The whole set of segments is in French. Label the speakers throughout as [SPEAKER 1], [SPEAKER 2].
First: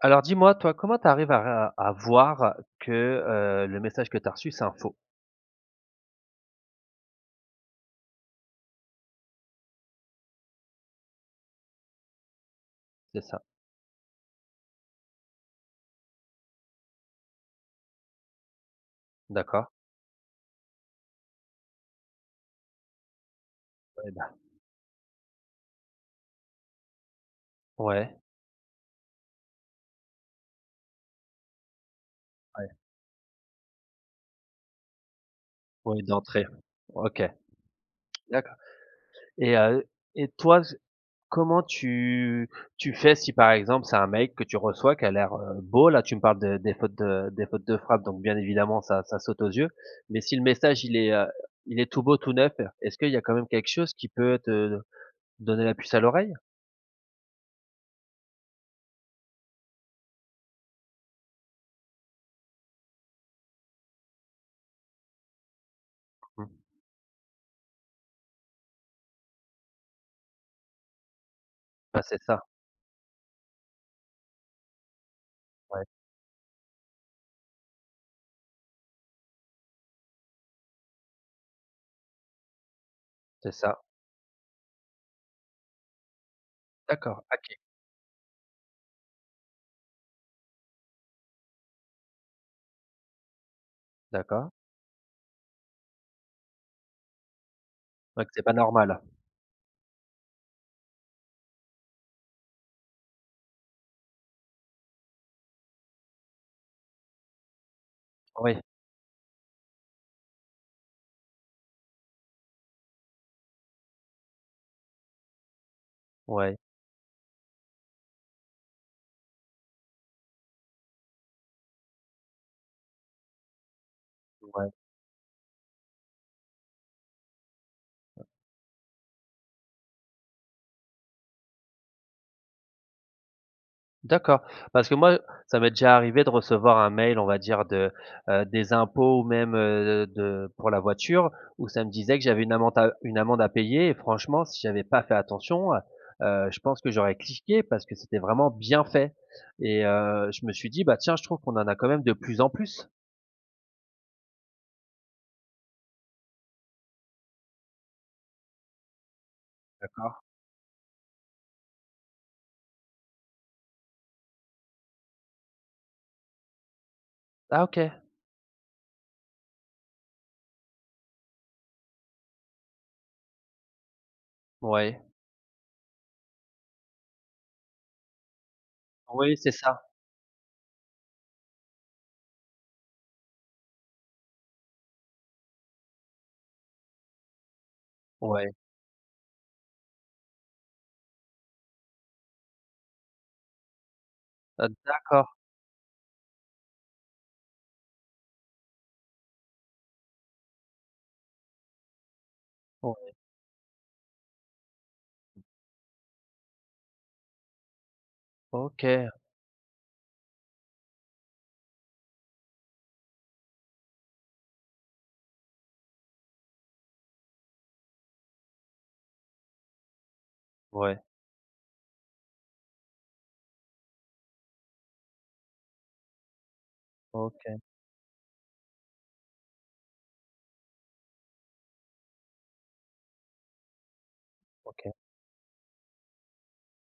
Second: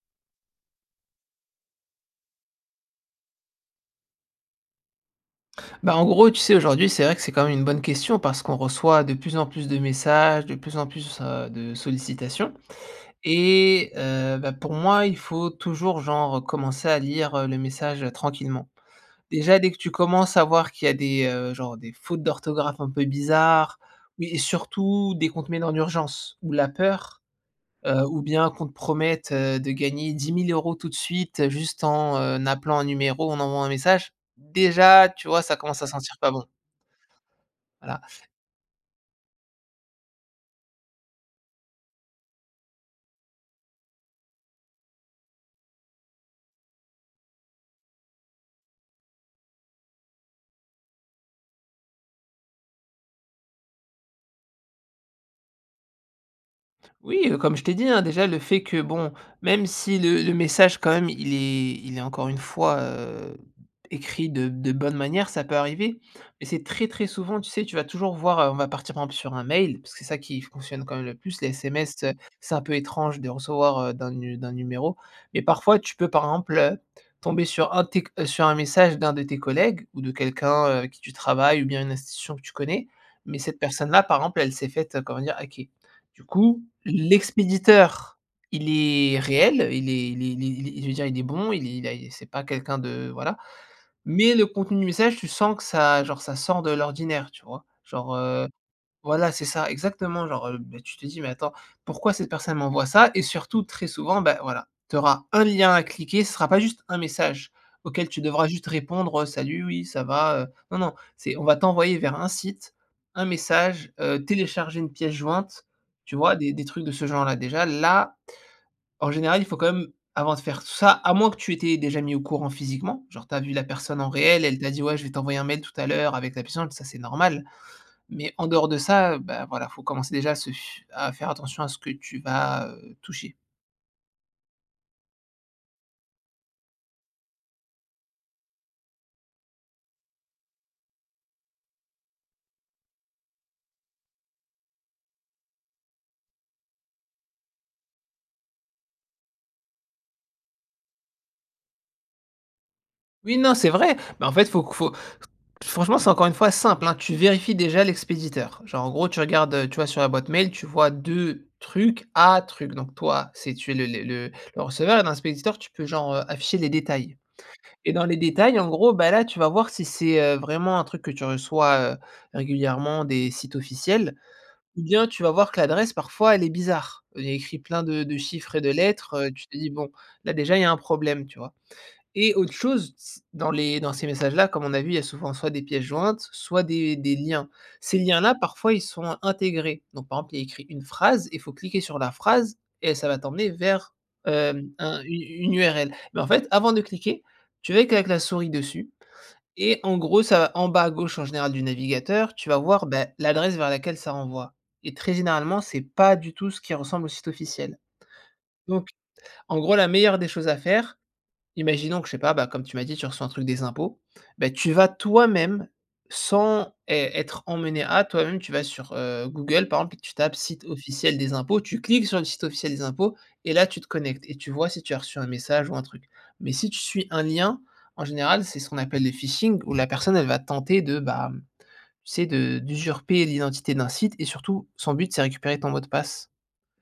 [SPEAKER 1] Alors dis-moi toi comment tu arrives à r à voir que, heu, le message que tu as reçu c'est un faux?
[SPEAKER 2] Ben en gros, tu sais, aujourd'hui c'est vrai que c'est quand même une bonne question, parce qu'on reçoit de plus en plus de messages, de plus en plus, heu, de sollicitations.
[SPEAKER 1] C'est ça.
[SPEAKER 2] Et heu, ben, pour moi, il faut toujours genre, heu, commencer à lire le message, heu, tranquillement. Déjà,
[SPEAKER 1] D'accord.
[SPEAKER 2] dès que tu commences à voir qu'il y a des, heu, genre des fautes d'orthographe un peu bizarres
[SPEAKER 1] Ouais, ben!
[SPEAKER 2] et et surtout des comptes mails en urgence ou la peur, heu,
[SPEAKER 1] Ouais.
[SPEAKER 2] ou bien qu'on te promette, heu, de gagner 10000 € tout de suite, juste en
[SPEAKER 1] Ouais.
[SPEAKER 2] appelant un numéro, en envoyant un message, déjà tu vois, ça commence à
[SPEAKER 1] Ouais
[SPEAKER 2] sentir pas bon.
[SPEAKER 1] d'entrée. OK.
[SPEAKER 2] Voilà.
[SPEAKER 1] D'accord. Et heu, et toi, comment tu tu fais si, par exemple, c'est un mail que tu reçois qui a l'air, heu, beau? Là tu me parles de des fautes de des fautes de frappe donc bien évidemment ça ça saute aux yeux, mais si le message il est, heu, il est tout beau tout neuf, est-ce qu'il y a quand même quelque chose qui peut te donner la puce à l'oreille?
[SPEAKER 2] Oui, comme je t'ai dit, hein, déjà le fait que bon, même si le le message quand même, il est il est, encore une fois, heu, écrit de de bonne manière, ça peut arriver. Mais
[SPEAKER 1] [unintelligible]
[SPEAKER 2] c'est très, très souvent tu sais, tu vas toujours voir, heu on va partir, par exemple, sur un mail, parce que c'est ça qui fonctionne quand même le plus. Les
[SPEAKER 1] Ben
[SPEAKER 2] SMS, heu,
[SPEAKER 1] c'est ça.
[SPEAKER 2] c'est un peu étrange de recevoir heu, d'un nu d'un numéro mais parfois
[SPEAKER 1] Ouais.
[SPEAKER 2] tu peux, par exemple heu, tomber sur un de tes, heu sur un message d'un de tes collègues ou de quelqu'un, heu, avec qui tu travailles ou bien une institution que tu connais. Mais
[SPEAKER 1] C'est
[SPEAKER 2] cette
[SPEAKER 1] ça.
[SPEAKER 2] personne-là, par exemple, elle s'est faite, heu, comment dire? Hacker. Du coup,
[SPEAKER 1] D'accord, hacker.
[SPEAKER 2] l'expéditeur il est réel, heu, il est il est il est il est je veux dire, il est bon il est il a c'est pas quelqu'un de, voilà, mais le
[SPEAKER 1] D'accord.
[SPEAKER 2] contenu du message tu sens que ça, genre ça sort de l'ordinaire, tu vois? Genre,
[SPEAKER 1] C'est vrai que c'est
[SPEAKER 2] heu,
[SPEAKER 1] pas normal.
[SPEAKER 2] voilà, c'est ça, exactement genre, heu, ben tu te dis: «Mais attends pourquoi cette personne m'envoie ça?» et surtout, très souvent ben voilà, tu auras un lien à cliquer, ce sera pas juste un message, auquel tu devras
[SPEAKER 1] Oui.
[SPEAKER 2] juste répondre, heu: «Salut, oui ça va?» heu, non, non c'est, on va t'envoyer vers un site, un message, heu, télécharger une pièce-jointe, tu vois? Des
[SPEAKER 1] Ouais.
[SPEAKER 2] des trucs de ce genre-là. Déjà là, en général, il faut quand même, avant de faire tout ça, à moins que tu étais déjà mis au courant physiquement, genre tu as vu la personne en réel, elle t'a
[SPEAKER 1] Ouais.
[SPEAKER 2] dit: «Ouais, je vais t'envoyer un mail tout à l'heure avec la pièce jointe», ça c'est normal. Mais en dehors de ça, heu, ben voilà, faut commencer déjà à se f à faire attention à ce que tu vas, heu, toucher.
[SPEAKER 1] D'accord parce que moi, heu, ça m'est déjà arrivé de recevoir un mail on va dire de, heu, des impôts ou même, heu, d de pour la voiture où ça me disait que j'avais une amande à, heu, une amende à payer et franchement si j'avais pas fait attention, heu, heu, je pense que j'aurais cliqué parce que c'était vraiment bien fait. Et, heu, je me suis dit: «Bah tiens je trouve qu'on en a quand même de plus en plus».
[SPEAKER 2] Oui, non, c'est vrai, bah, en fait faut q faut qu franchement c'est encore une fois simple, hein. Tu vérifies déjà l'expéditeur, genre en gros tu regardes, heu, tu vois, sur la
[SPEAKER 1] D'accord.
[SPEAKER 2] boîte mail tu vois? De trucs à truc. Donc toi si tu es le le le receveur et dans l'expéditeur tu peux genre, heu, afficher les détails.
[SPEAKER 1] Ah OK!
[SPEAKER 2] Et dans les détails en gros, bah, là tu vas voir si c'est, heu, vraiment un truc que tu reçois, heu, régulièrement des sites officiels, ou
[SPEAKER 1] Ouais.
[SPEAKER 2] bien tu vas voir que l'adresse parfois elle est bizarre. Heu, il y a écrit plein de de chiffres et de lettres, heu,
[SPEAKER 1] Oui,
[SPEAKER 2] tu
[SPEAKER 1] c'est
[SPEAKER 2] te dis:
[SPEAKER 1] ça.
[SPEAKER 2] «Bon, là déjà il y a un problème», tu vois? Et autre chose s dans les dans ces messages là comme on a vu il y a souvent soit des pièces jointes, soit des des liens. Ces liens là
[SPEAKER 1] Ouais.
[SPEAKER 2] parfois ils sont intégrés, donc par exemple il y a écrit une phrase, il faut cliquer sur la phrase, et ça va t'emmener vers,
[SPEAKER 1] Heu,
[SPEAKER 2] hem, un une
[SPEAKER 1] d'accord.
[SPEAKER 2] une url. Mais en fait avant de cliquer, tu vas que avec la souris dessus et en gros ça va en bas à gauche en général du navigateur tu vas voir, beh,
[SPEAKER 1] Ouais.
[SPEAKER 2] l'adresse vers laquelle ça renvoie. Et très généralement c'est pas du tout ce qui ressemble au site officiel. Donc,
[SPEAKER 1] OK.
[SPEAKER 2] en gros la meilleure des choses à faire imaginons que je sais, bah, pas comme tu m'as dit tu reçois un truc des impôts, bah, tu vas toi-même sans ê être emmené à, toi-même tu vas sur, heu, Google par exemple et tu tapes «site
[SPEAKER 1] Ouais.
[SPEAKER 2] officiel des impôts», tu cliques sur le site officiel des impôts et là tu te connectes, et tu vois si tu as reçu un message ou un truc. Mais si tu suis un
[SPEAKER 1] OK.
[SPEAKER 2] lien, en général c'est ce qu'on appelle le phishing où la personne elle va tenter de, bah, tu sais? De d'usurper l'identité d'un site et surtout
[SPEAKER 1] OK.
[SPEAKER 2] son but, c'est récupérer ton mot de passe.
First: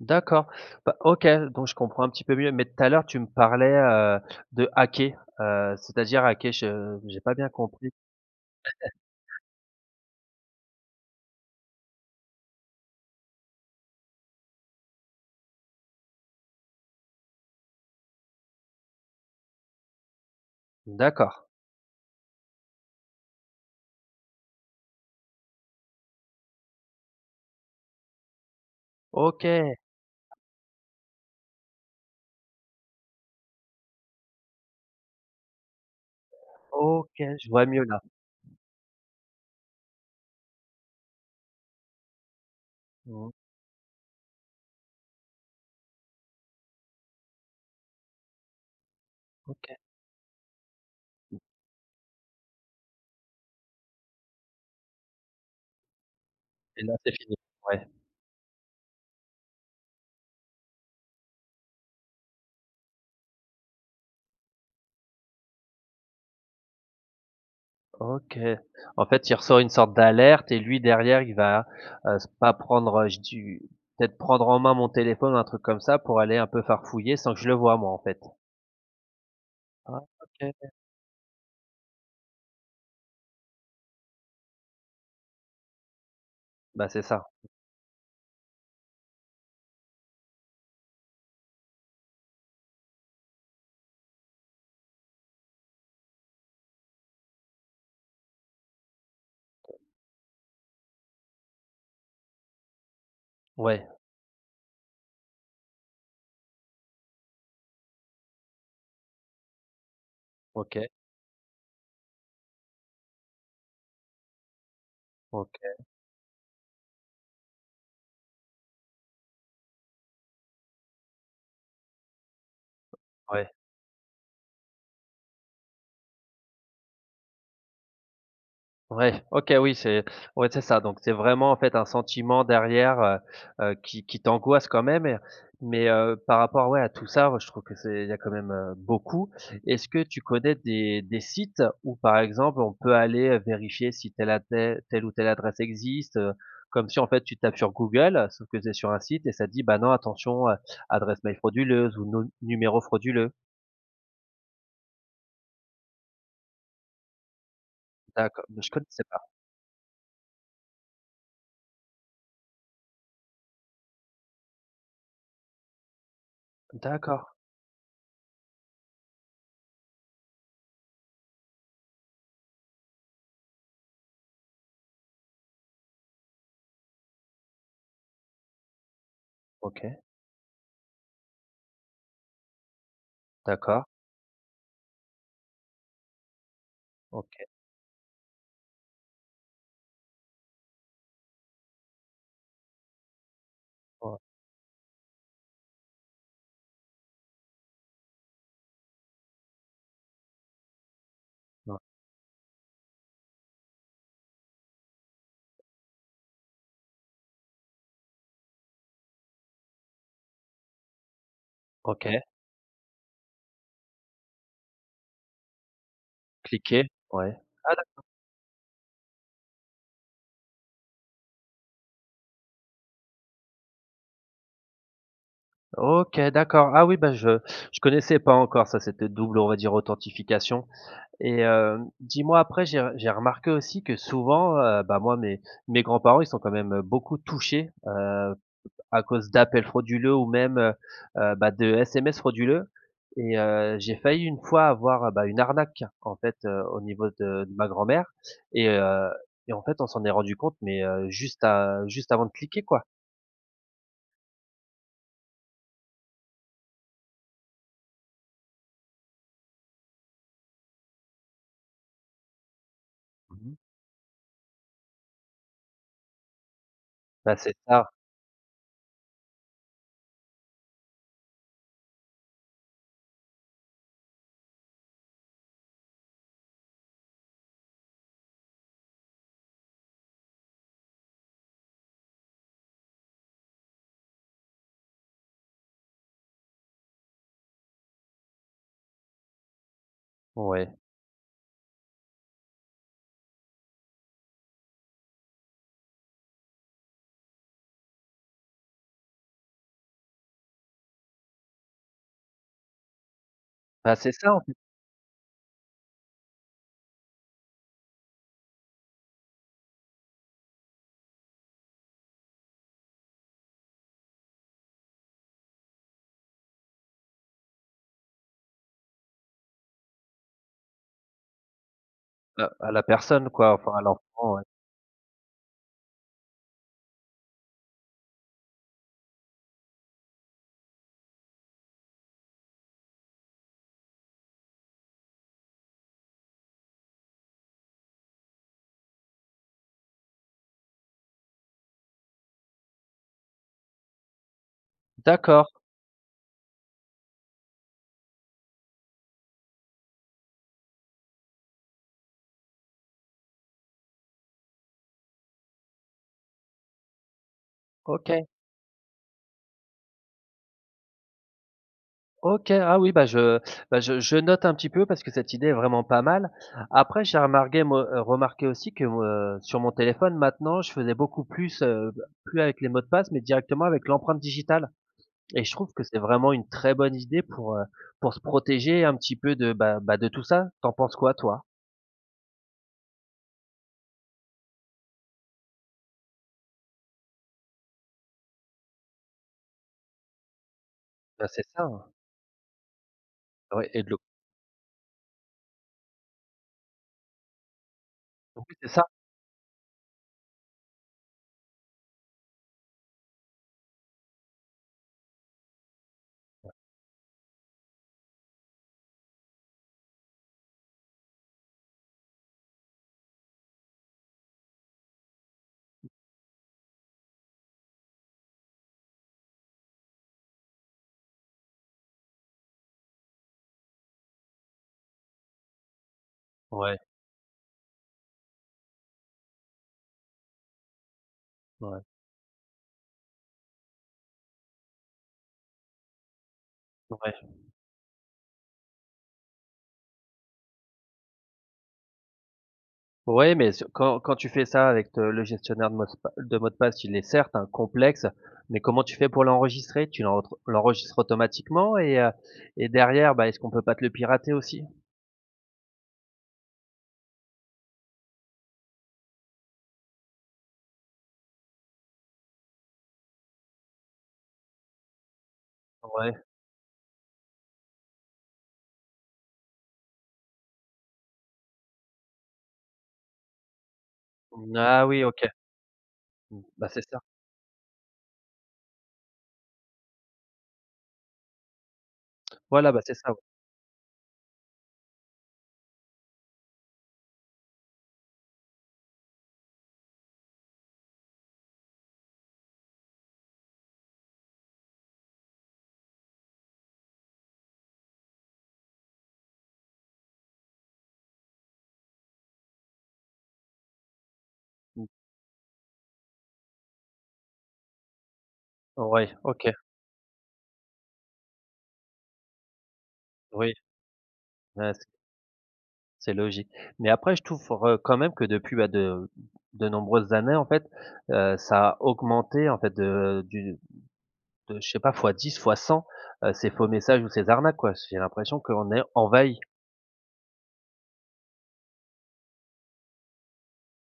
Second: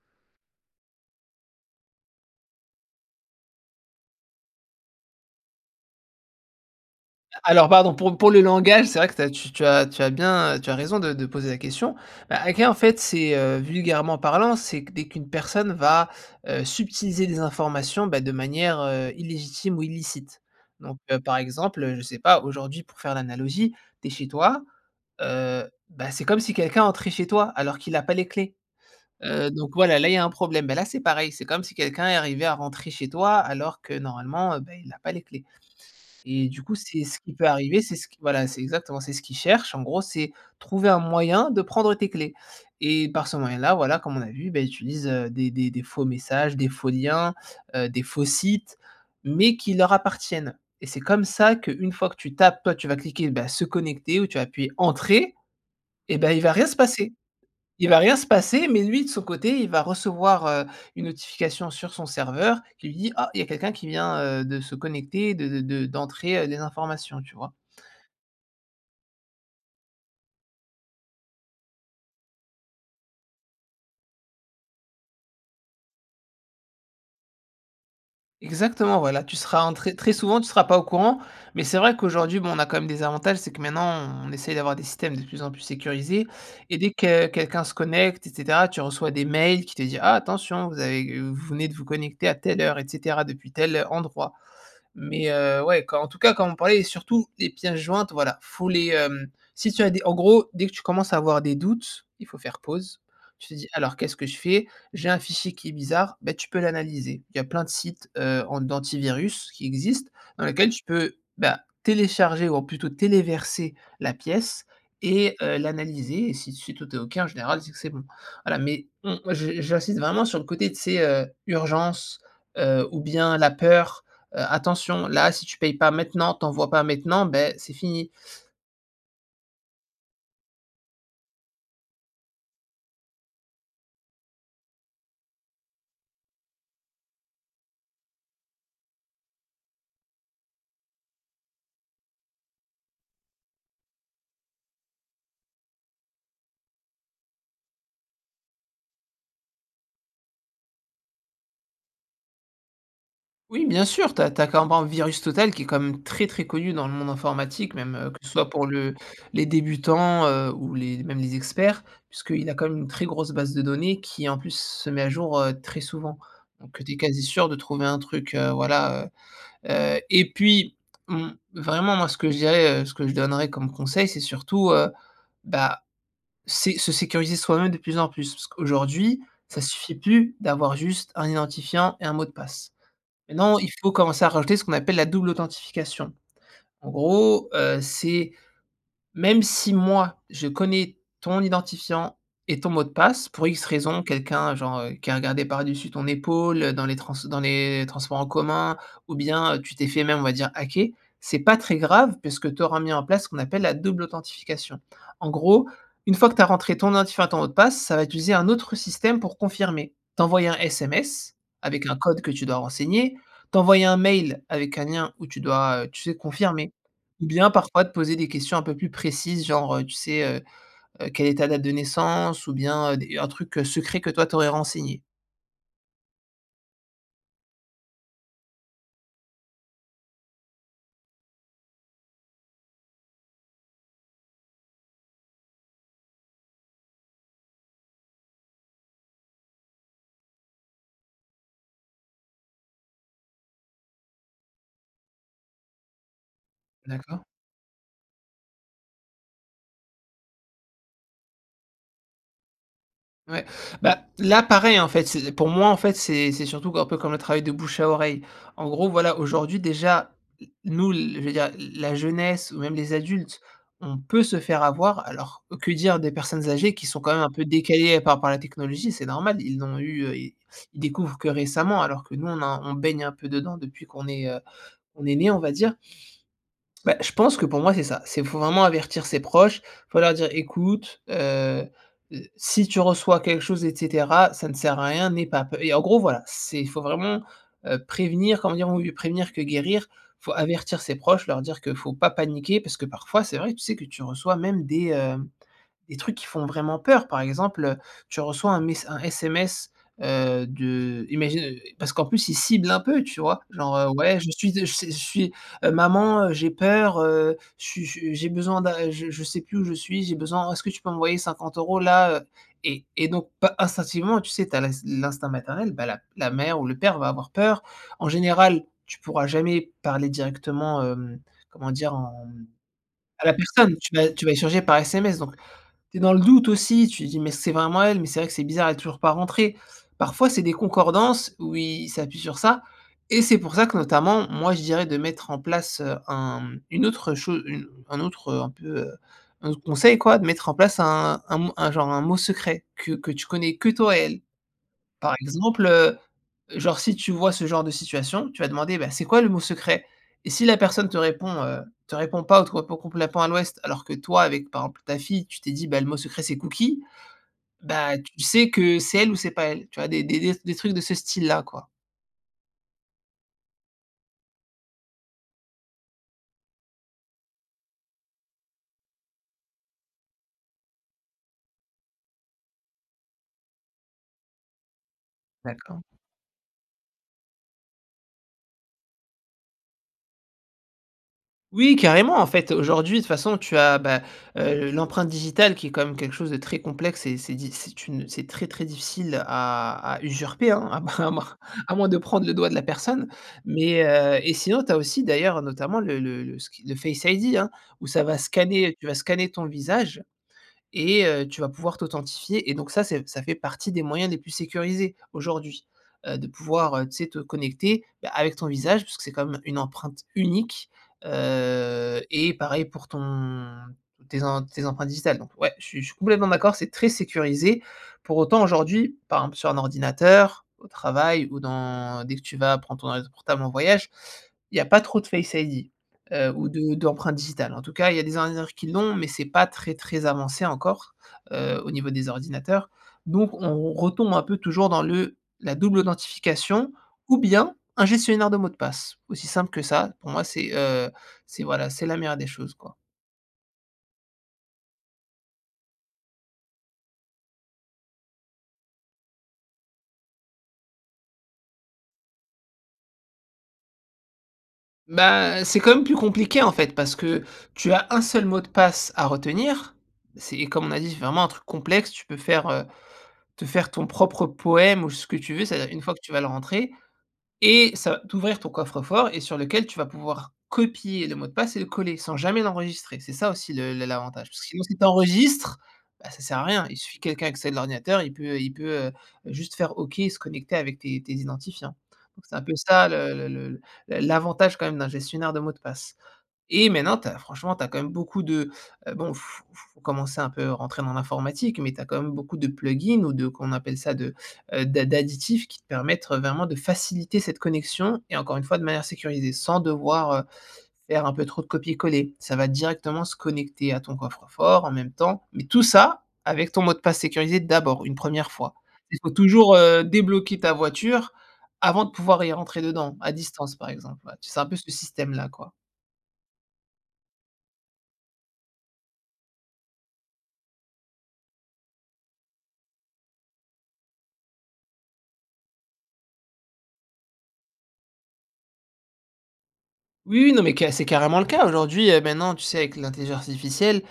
[SPEAKER 1] D'accord. Bah, OK, donc je comprends un petit peu mieux, mais tout à l'heure tu me parlais, heu, de hacker, heu, c'est-à-dire, hacker? Je j'ai pas bien
[SPEAKER 2] Alors
[SPEAKER 1] compris.
[SPEAKER 2] pardon pour pour le langage, c'est vrai que tu as tu as tu as bien, heu, tu as raison de de poser la question. Bah, hacker en fait c'est, heu, vulgairement parlant, c'est que dès qu'une personne va, heu, subtiliser des informations, bah, de manière, heu, illégitime ou illicite. Donc, heu, par
[SPEAKER 1] D'accord.
[SPEAKER 2] exemple, heu, je sais pas aujourd'hui pour faire l'analogie, tu es chez toi, heu, bah, c'est comme si quelqu'un entrait chez toi alors qu'il a pas les clés. Heu, donc
[SPEAKER 1] OK.
[SPEAKER 2] voilà, là il y a un problème, bah, là c'est pareil, c'est comme si quelqu'un est arrivé à rentrer chez toi alors que normalement, heu, bah, il a pas les clés. Et du coup c'est
[SPEAKER 1] OK,
[SPEAKER 2] ce qui peut
[SPEAKER 1] je vois
[SPEAKER 2] arriver
[SPEAKER 1] mieux
[SPEAKER 2] c'est
[SPEAKER 1] là.
[SPEAKER 2] ce que voilà c'est exactement c'est ce qu'il cherche en gros c'est trouver un moyen de prendre tes clés. Et par
[SPEAKER 1] Mmh.
[SPEAKER 2] ce moyen là voilà comme on a vu, bah, il utilise, heu, des des des faux messages, des faux liens, heu, des faux sites mais qui
[SPEAKER 1] OK.
[SPEAKER 2] leur appartiennent et c'est comme ça qu'une fois que tu tapes toi tu vas cliquer, bah, «se connecter» ou tu vas appuyer «entrer» et ben, il va rien se
[SPEAKER 1] Et là c'est
[SPEAKER 2] passer.
[SPEAKER 1] fini. Ouais.
[SPEAKER 2] Il va rien se passer, mais lui de son côté il va recevoir, heu, une notification sur son serveur qui lui dit: «Ah! Il y a quelqu'un qui vient, heu, de se connecter et de de de d'entrer, heu, les informations», tu vois?
[SPEAKER 1] OK. En fait il ressort une sorte d'alerte et lui derrière il va, heu, se pas prendre, heu, je du peut-être prendre en main mon téléphone ou un truc comme ça pour aller un peu farfouiller sans que je le vois moi, en fait?
[SPEAKER 2] Exactement voilà, tu seras en très
[SPEAKER 1] Ah
[SPEAKER 2] très souvent tu seras
[SPEAKER 1] OK.
[SPEAKER 2] pas au courant, mais c'est vrai qu'aujourd'hui bon on a quand même des avantages, c'est que maintenant on essaye d'avoir des systèmes de plus en plus sécurisés, et
[SPEAKER 1] Bah
[SPEAKER 2] dès
[SPEAKER 1] c'est
[SPEAKER 2] que
[SPEAKER 1] ça.
[SPEAKER 2] quelqu'un se connecte et cetera tu reçois des mails qui te dit: «Ah! Attention vous avez, heu, vous venez de vous connecter à telle heure, et cetera, depuis tel, heu, endroit» mais, heu, ouais quand en tout cas comme on parlait surtout les pièces jointes voilà faut les, hem, si tu as des en gros dès que tu commences à avoir des doutes, il faut faire pause, tu te dis:
[SPEAKER 1] Ouais.
[SPEAKER 2] «Alors qu'est-ce que je fais? J'ai un fichier qui est bizarre», ben tu peux l'analyser. Il y a plein de sites, heu, an d'antivirus qui existent dans lesquels tu
[SPEAKER 1] OK.
[SPEAKER 2] peux, bah, télécharger ou plutôt téléverser la pièce et heu,
[SPEAKER 1] OK.
[SPEAKER 2] l'analyser et si si tout est OK en général c'est que c'est bon. Voilà, mais on moi j'in j'insiste vraiment sur le côté tu sais, heu, urgence, heu, ou bien
[SPEAKER 1] Ouais.
[SPEAKER 2] la peur, heu, «attention là si tu payes pas maintenant tu envois pas maintenant, ben, c'est fini».
[SPEAKER 1] Ouais. OK, oui c'est ouais c'est ça, donc c'est vraiment en fait un sentiment derrière, heu, heu, qui qui t'angoisse quand même et, heu, mais, heu, par rapport ouais à tout ça moi je trouve que c'est il y a quand même, heu, beaucoup. Est-ce que tu connais des des sites où par exemple on peut aller, heu, vérifier si telle à tel telle ou telle adresse existe, heu? Comme si en fait tu tapes sur Google, sauf que tu es sur un site et ça dit: «Bah non attention, heu, adresse mail frauduleuse ou num numéro frauduleux».
[SPEAKER 2] Oui bien sûr, tu as tu as [unintelligible] Virus Total qui est quand même très très connu dans le monde informatique, même, heu, que ce
[SPEAKER 1] D'accord,
[SPEAKER 2] soit
[SPEAKER 1] bah,
[SPEAKER 2] pour
[SPEAKER 1] je
[SPEAKER 2] le
[SPEAKER 1] connaissais pas.
[SPEAKER 2] les débutants, heu, ou les mêmes les experts, puisqu'il a quand même une très grosse base de données, qui en plus se met à jour, heu, très souvent. Donc, heu, tu es quasi
[SPEAKER 1] D'accord.
[SPEAKER 2] sûr de trouver un truc, heu, voilà, heu, heu. Et puis, mmh, vraiment moi ce que je dirais, heu, ce que je donnerais comme conseil c'est surtout, heu, bah, c'est se sécuriser soi-même de plus en plus. Parce qu'aujourd'hui ça suffit
[SPEAKER 1] OK.
[SPEAKER 2] plus d'avoir juste un identifiant et un mot de passe. Maintenant il
[SPEAKER 1] D'accord.
[SPEAKER 2] faut commencer à rajouter ce qu'on appelle la double authentification. En
[SPEAKER 1] OK.
[SPEAKER 2] gros, heu, c'est, même si moi je connais ton identifiant et ton mot de passe pour X raisons,
[SPEAKER 1] [unintelligible]
[SPEAKER 2] quelqu'un genre, heu, qui a regardé par dessus ton épaule, heu, dans les trans dans les transports en commun, ou bien tu t'es fait même on va dire hacker, c'est pas très
[SPEAKER 1] Ouais.
[SPEAKER 2] grave puisque tu auras mis en place ce qu'on appelle la double authentification. En gros, une fois que tu as rentré ton identifiant, ton mot de passe, ça va utiliser un autre système pour confirmer, t'envoyer un SMS, avec un
[SPEAKER 1] OK.
[SPEAKER 2] code que tu dois renseigner, t'envoyer un mail avec un lien où tu dois, heu, tu sais, confirmer.
[SPEAKER 1] Cliquez,
[SPEAKER 2] Ou
[SPEAKER 1] ouais.
[SPEAKER 2] bien
[SPEAKER 1] Ah
[SPEAKER 2] parfois te
[SPEAKER 1] d'accord.
[SPEAKER 2] poser des questions un peu plus précises genre, heu, tu sais, heu, heu, quelle est ta date de naissance ou bien, heu, des un truc, heu, secret que toi tu aurais renseigné.
[SPEAKER 1] OK, d'accord, ah oui bah je je connaissais pas encore ça, cette double, on va dire authentification. Et heu, dis moi après j'ai j'ai remarqué aussi que souvent heu, bah moi mes mes grands-parents ils sont quand même beaucoup touchés, heu, à cause d'appels frauduleux ou même, heu, heu, bah, de SMS frauduleux. Et heu, j'ai failli une fois avoir, heu, bah, une arnaque en fait, heu, au niveau
[SPEAKER 2] D'accord.
[SPEAKER 1] de de ma grand-mère et heu et en fait on s'en est rendu compte mais, heu, juste a juste avant de cliquer quoi.
[SPEAKER 2] Ouais, bah, là pareil en fait c'est pour moi en fait c'est c'est surtout que, un peu comme le travail de bouche à oreille. En gros, voilà aujourd'hui, déjà n nous, l l la jeunesse ou même les
[SPEAKER 1] Mmh
[SPEAKER 2] adultes
[SPEAKER 1] mh.
[SPEAKER 2] on peut se faire avoir, alors que dire des personnes âgées qui sont quand même un
[SPEAKER 1] Bah
[SPEAKER 2] peu
[SPEAKER 1] c'est ça.
[SPEAKER 2] décalées, heu, par rapport à la technologie? C'est normal ils n'ont eu, heu, ils ils découvrent que récemment alors que nous on a, on baigne un peu dedans depuis qu'on est, heu, qu'on est né on va dire. Bah je pense que pour moi c'est ça, c'est, faut vraiment avertir ses proches. Faut leur dire: «Ecoute, heu, heu, si tu reçois quelque chose et cetera, ça ne sert à rien, n'aie pas p» et en gros voilà, c'est, il faut vraiment, heu, prévenir. Comme on dit, mieux vaut prévenir que guérir, faut
[SPEAKER 1] Ouais.
[SPEAKER 2] avertir ses proches leur dire que faut pas paniquer parce que parfois c'est vrai, tu sais que tu reçois même des, hem, des trucs qui font vraiment peur par exemple, heu, tu reçois un mess un SMS, heu, de imagine, heu, parce qu'en plus ils ciblent un peu tu vois? Genre, heu:
[SPEAKER 1] Bah c'est
[SPEAKER 2] «Ouais je
[SPEAKER 1] ça en
[SPEAKER 2] suis
[SPEAKER 1] fait.
[SPEAKER 2] je je suis heu, maman, heu, j'ai peur, heu, je suis je suis, j'ai besoin d'a je je sais plus où je suis, j'ai besoin, est-ce que tu peux m'envoyer 50 euros là heu?» et et donc par, instinctivement tu sais, tu as l'ins l'instinct maternel, bah, la la mère ou le père va avoir peur. En général, tu pourras jamais parler directement hem, comment dire en mmh,
[SPEAKER 1] À à la
[SPEAKER 2] à
[SPEAKER 1] personne
[SPEAKER 2] la
[SPEAKER 1] quoi, enfin
[SPEAKER 2] personne
[SPEAKER 1] à
[SPEAKER 2] tu vas tu vas
[SPEAKER 1] l'enfant, ouais.
[SPEAKER 2] échanger par SMS, donc, tu es dans le doute aussi, tu dis: «Mais c'est vraiment elle? Mais c'est vrai que c'est bizarre, elle est toujours pas rentrée». Parfois c'est des concordances où ils s'appuient sur ça et c'est pour ça que notamment, moi je dirais de mettre en place, heu, un une autre chose, heu, un autre, heu, un peu, heu, un autre conseil quoi, de mettre en place un un un genre un mot secret que que tu connais que toi et elle. Par
[SPEAKER 1] D'accord!
[SPEAKER 2] exemple, heu, genre si tu vois ce genre de situation, tu vas demander: «Beh c'est quoi le mot secret?» et si la personne te répond heu, te répond pas ou te répond complètement à l'ouest alors que toi avec, par exemple ta fille, tu t'es dit, bah, le mot secret c'est cookie, bah tu
[SPEAKER 1] OK!
[SPEAKER 2] sais que c'est elle ou c'est pas elle. Tu vois des des t des trucs de ce style-là quoi.
[SPEAKER 1] OK. Ah oui, bah je, bah, je je note un petit peu, parce que cette idée est vraiment pas mal. Après j'ai remarqué, moi heu, remarqué aussi que, heu, sur mon téléphone, maintenant, je faisais beaucoup plus, heu, plus avec les mots de passe mais directement avec l'empreinte digitale. Et je trouve que
[SPEAKER 2] D'accord.
[SPEAKER 1] c'est vraiment une très bonne idée pour, heu, pour se protéger un petit peu de, bah bah, de tout ça. Tu en penses quoi, toi?
[SPEAKER 2] Oui, carrément. En fait, aujourd'hui de toute façon, tu as, bah, heu, l'empreinte digitale, qui est quand même quelque chose de très complexe et c'est diff c'est une c'est très, très difficile, à à usurper, hein? À moins à
[SPEAKER 1] Bah,
[SPEAKER 2] moins
[SPEAKER 1] c'est ça.
[SPEAKER 2] à
[SPEAKER 1] hein?
[SPEAKER 2] moins de prendre le doigt de la personne.
[SPEAKER 1] Ouais et
[SPEAKER 2] Mais,
[SPEAKER 1] de le
[SPEAKER 2] heu et sinon tu as aussi, d'ailleurs, notamment, le le le le le ski le Face ID hein, où ça va
[SPEAKER 1] Oui, c'est
[SPEAKER 2] scanner tu
[SPEAKER 1] ça.
[SPEAKER 2] vas scanner ton visage et heu, tu vas pouvoir t'authentifier. Et donc, ça c'est ça fait partie des moyens les plus sécurisés, aujourd'hui, heu, de
[SPEAKER 1] Ouais.
[SPEAKER 2] pouvoir, heu, tu sais, te connecter, bah, avec ton visage puisque c'est quand même une empreinte unique. Heu, et pareil, pour ton tes em tes empreintes digitales. Donc, ouais! Je suis je suis complètement d'accord, c'est très sécurisé. Pour autant, aujourd'hui, par exemple sur un ordinateur, au travail ou dans dès que tu vas prendre ton ordi portable en voyage, il y a pas trop de Face ID. Heu, ou de
[SPEAKER 1] Ouais.
[SPEAKER 2] d'empreinte digitale. En tout cas, il y a des ordinateurs qui l'ont, mais, c'est pas très, très avancé encore, heu, au
[SPEAKER 1] Ouais.
[SPEAKER 2] niveau des ordinateurs. Donc, on retombe un peu toujours dans le la double authentification,
[SPEAKER 1] Ouais.
[SPEAKER 2] ou bien, un gestionnaire de mots de passe, aussi simple que ça, pour moi c'est, heu, c'est, voilà, c'est la meilleure des choses, quoi.
[SPEAKER 1] Ouais, mais ce quand quand tu fais ça avec t le gestionnaire de mocepa de mots de passe, il est, certes, hein, complexe, mais comment tu fais pour l'enregistrer? Tu l'enre l'enregistres automatiquement et heu et derrière, bah, est-ce qu'on peut pas te le pirater aussi?
[SPEAKER 2] Ben, c'est quand même plus compliqué, en fait. Parce que tu as un seul mot de passe à retenir. C'est et comme on a dit, c'est vraiment un truc complexe. Tu peux faire heu, te faire ton propre poème ou ce que tu veux, c'est-à-dire une fois que tu
[SPEAKER 1] Ouais.
[SPEAKER 2] vas le rentrer et ça va t'ouvrir ton coffre-fort et sur lequel tu vas pouvoir copier le mot de passe et le coller, sans jamais l'enregistrer. C'est ça aussi le le l'avantage. Parce que, sinon, si tu
[SPEAKER 1] Ah oui! OK.
[SPEAKER 2] enregistres, bah, ça sert
[SPEAKER 1] Mmh,
[SPEAKER 2] à rien.
[SPEAKER 1] bah,
[SPEAKER 2] Il
[SPEAKER 1] c'est
[SPEAKER 2] suffit
[SPEAKER 1] ça.
[SPEAKER 2] que quelqu'un accède l'ordinateur, il peut il peut, heu, juste faire OK et se connecter avec tes tes identifiants. Donc, c'est un peu
[SPEAKER 1] Voilà, bah,
[SPEAKER 2] ça,
[SPEAKER 1] c'est ça, ouais.
[SPEAKER 2] le le le l'avantage, quand même, d'un gestionnaire de mots de passe. Et maintenant, tu as, franchement, tu as quand même beaucoup de bon f f faut commencer un peu, rentrer dans l'informatique mais tu as quand même beaucoup de plugins ou de, comment on appelle ça? De, heu, de d'additifs qui te permettre vraiment de faciliter cette connexion et encore une fois, de manière sécurisée, sans devoir, heu, faire un peu trop de copier-coller. Ça va directement se connecter à ton coffre-fort, en même temps, mais tout ça avec ton mot de passe sécurisé, d'abord, une 1re fois. Il faut
[SPEAKER 1] Ouais, OK.
[SPEAKER 2] toujours, heu, débloquer ta voiture, avant de pouvoir y rentrer dedans, à
[SPEAKER 1] Oui.
[SPEAKER 2] distance, par exemple, ouais. Tu c'est un peu ce
[SPEAKER 1] Ah, c'est
[SPEAKER 2] système-là, quoi.
[SPEAKER 1] c'est logique. Mais, après, je trouve, heu, quand même, que depuis, bah, de de nombreuses années, en fait, heu, ça a augmenté, en fait, de du de je sais pas, fois 10, fois 100, heu, ces faux messages, ou ces arnaques, quoi. J'ai l'impression qu'on est envahis.
[SPEAKER 2] Oui, non, mais, ca c'est carrément le cas. Aujourd'hui, heu, maintenant tu sais avec l'intelligence artificielle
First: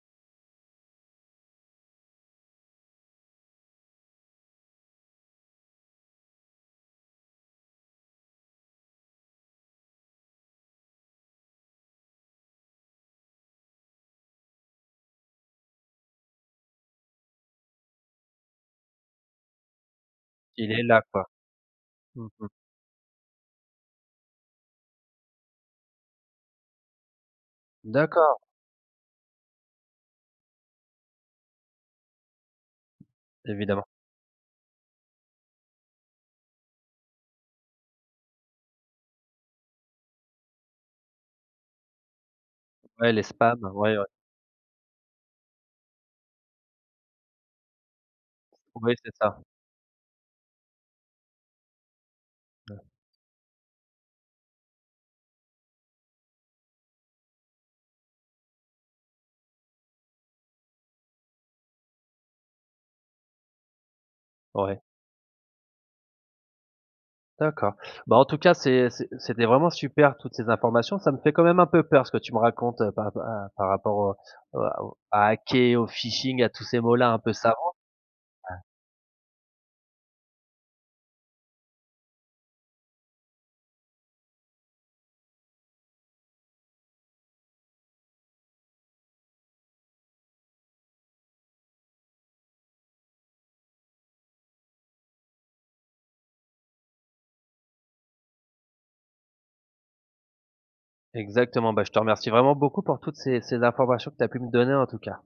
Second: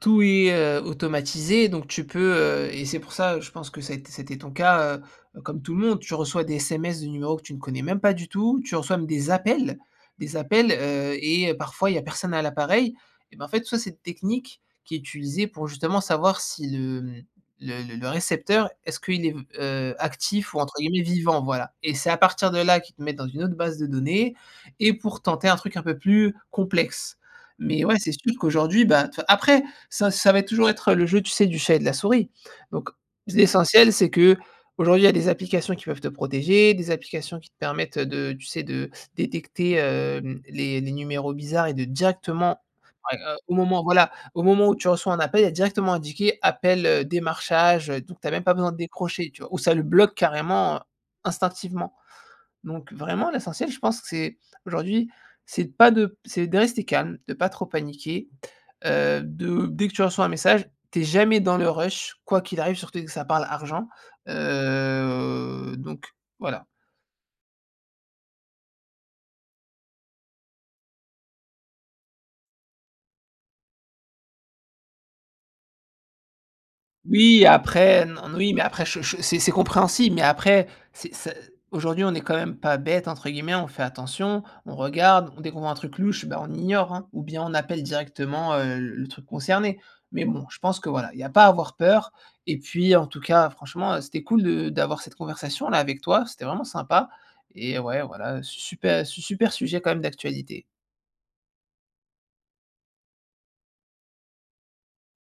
[SPEAKER 2] tout est, heu, automatisé. Donc, tu peux, heu- et c'est pour ça, heu, je pense que ça ét ça a été ton cas- heu, comme tout le monde, tu reçois des SMS de numéros que tu ne connais même pas du tout. Tu reçois même, des appels des appels, heu et parfois il y a personne à l'appareil. Et ben, en fait, tout ça, c'est une technique qui est utilisée pour, justement, savoir si le, hem, le le -le récepteur, est-ce qu'il est v heu, actif ou
[SPEAKER 1] Il
[SPEAKER 2] entre
[SPEAKER 1] est
[SPEAKER 2] guillemets
[SPEAKER 1] là, quoi.
[SPEAKER 2] «vivant», voilà. Et c'est à
[SPEAKER 1] Mmh mh.
[SPEAKER 2] partir de là qu'ils te mettent dans une autre base de données et pour tenter un truc un peu plus complexe. Mais, ouais, c'est sûr
[SPEAKER 1] D'accord.
[SPEAKER 2] qu'aujourd'hui, ben, de toute fa après ça ça va être toujours être le jeu, tu sais, du chat et de la souris. Donc,
[SPEAKER 1] Évidemment.
[SPEAKER 2] l'essentiel, c'est, qu'aujourd'hui, il y a des applications qui peuvent te protéger, des applications qui te permettent de, tu sais, de détecter, hem, les les numéros bizarres et de directement,
[SPEAKER 1] Ouais, les
[SPEAKER 2] au
[SPEAKER 1] spams,
[SPEAKER 2] moment,
[SPEAKER 1] ouais, ouais.
[SPEAKER 2] voilà, au moment où tu reçois un appel, il y a directement indiqué appel, heu, démarchage, heu, donc tu as même pas besoin de
[SPEAKER 1] Ouais, c'est
[SPEAKER 2] décrocher,
[SPEAKER 1] ça.
[SPEAKER 2] tu vois? Ou ça le bloque carrément, heu, instinctivement.
[SPEAKER 1] [unintelligible]
[SPEAKER 2] Donc, vraiment, l'essentiel, je pense que c'est, aujourd'hui, c'est de pas de c'est de rester calme, de pas trop paniquer, heu, de, dès que tu reçois un message, tu es jamais dans le rush, quoi qu'il arrive, surtout, dès que ça parle argent,
[SPEAKER 1] Ouais.
[SPEAKER 2] heu, donc, voilà.
[SPEAKER 1] D'accord. Bah, en tout cas c'est c'est c'était vraiment super toutes ces informations. Ça me fait quand même un peu peur ce que tu me racontes pa pa par rapport aux à aux à hacker, au phishing, à tous ces mots-là un peu
[SPEAKER 2] Oui,
[SPEAKER 1] savants.
[SPEAKER 2] après, non, mais, oui.
[SPEAKER 1] Ouais.
[SPEAKER 2] Mais après che che c'est c'est compréhensible. Mais, après, c'est c aujourd'hui, on est quand même pas «bête» entre guillemets. On fait attention. On regarde, dès qu'on voit un truc louche, ben, on ignore, hein, ou bien on appelle directement, heu, l le truc concerné. Mais bon, je pense que voilà, il y a pas à avoir peur. Et puis, en tout cas franchement, heu, c'était cool de d'avoir cette conversation-là, avec toi. C'était vraiment sympa! Et ouais, voilà, su super su super sujet, quand même d'actualité.
[SPEAKER 1] Exactement. Ben, je te remercie vraiment beaucoup pour toutes ces ces informations que tu as pu me donner en tout cas.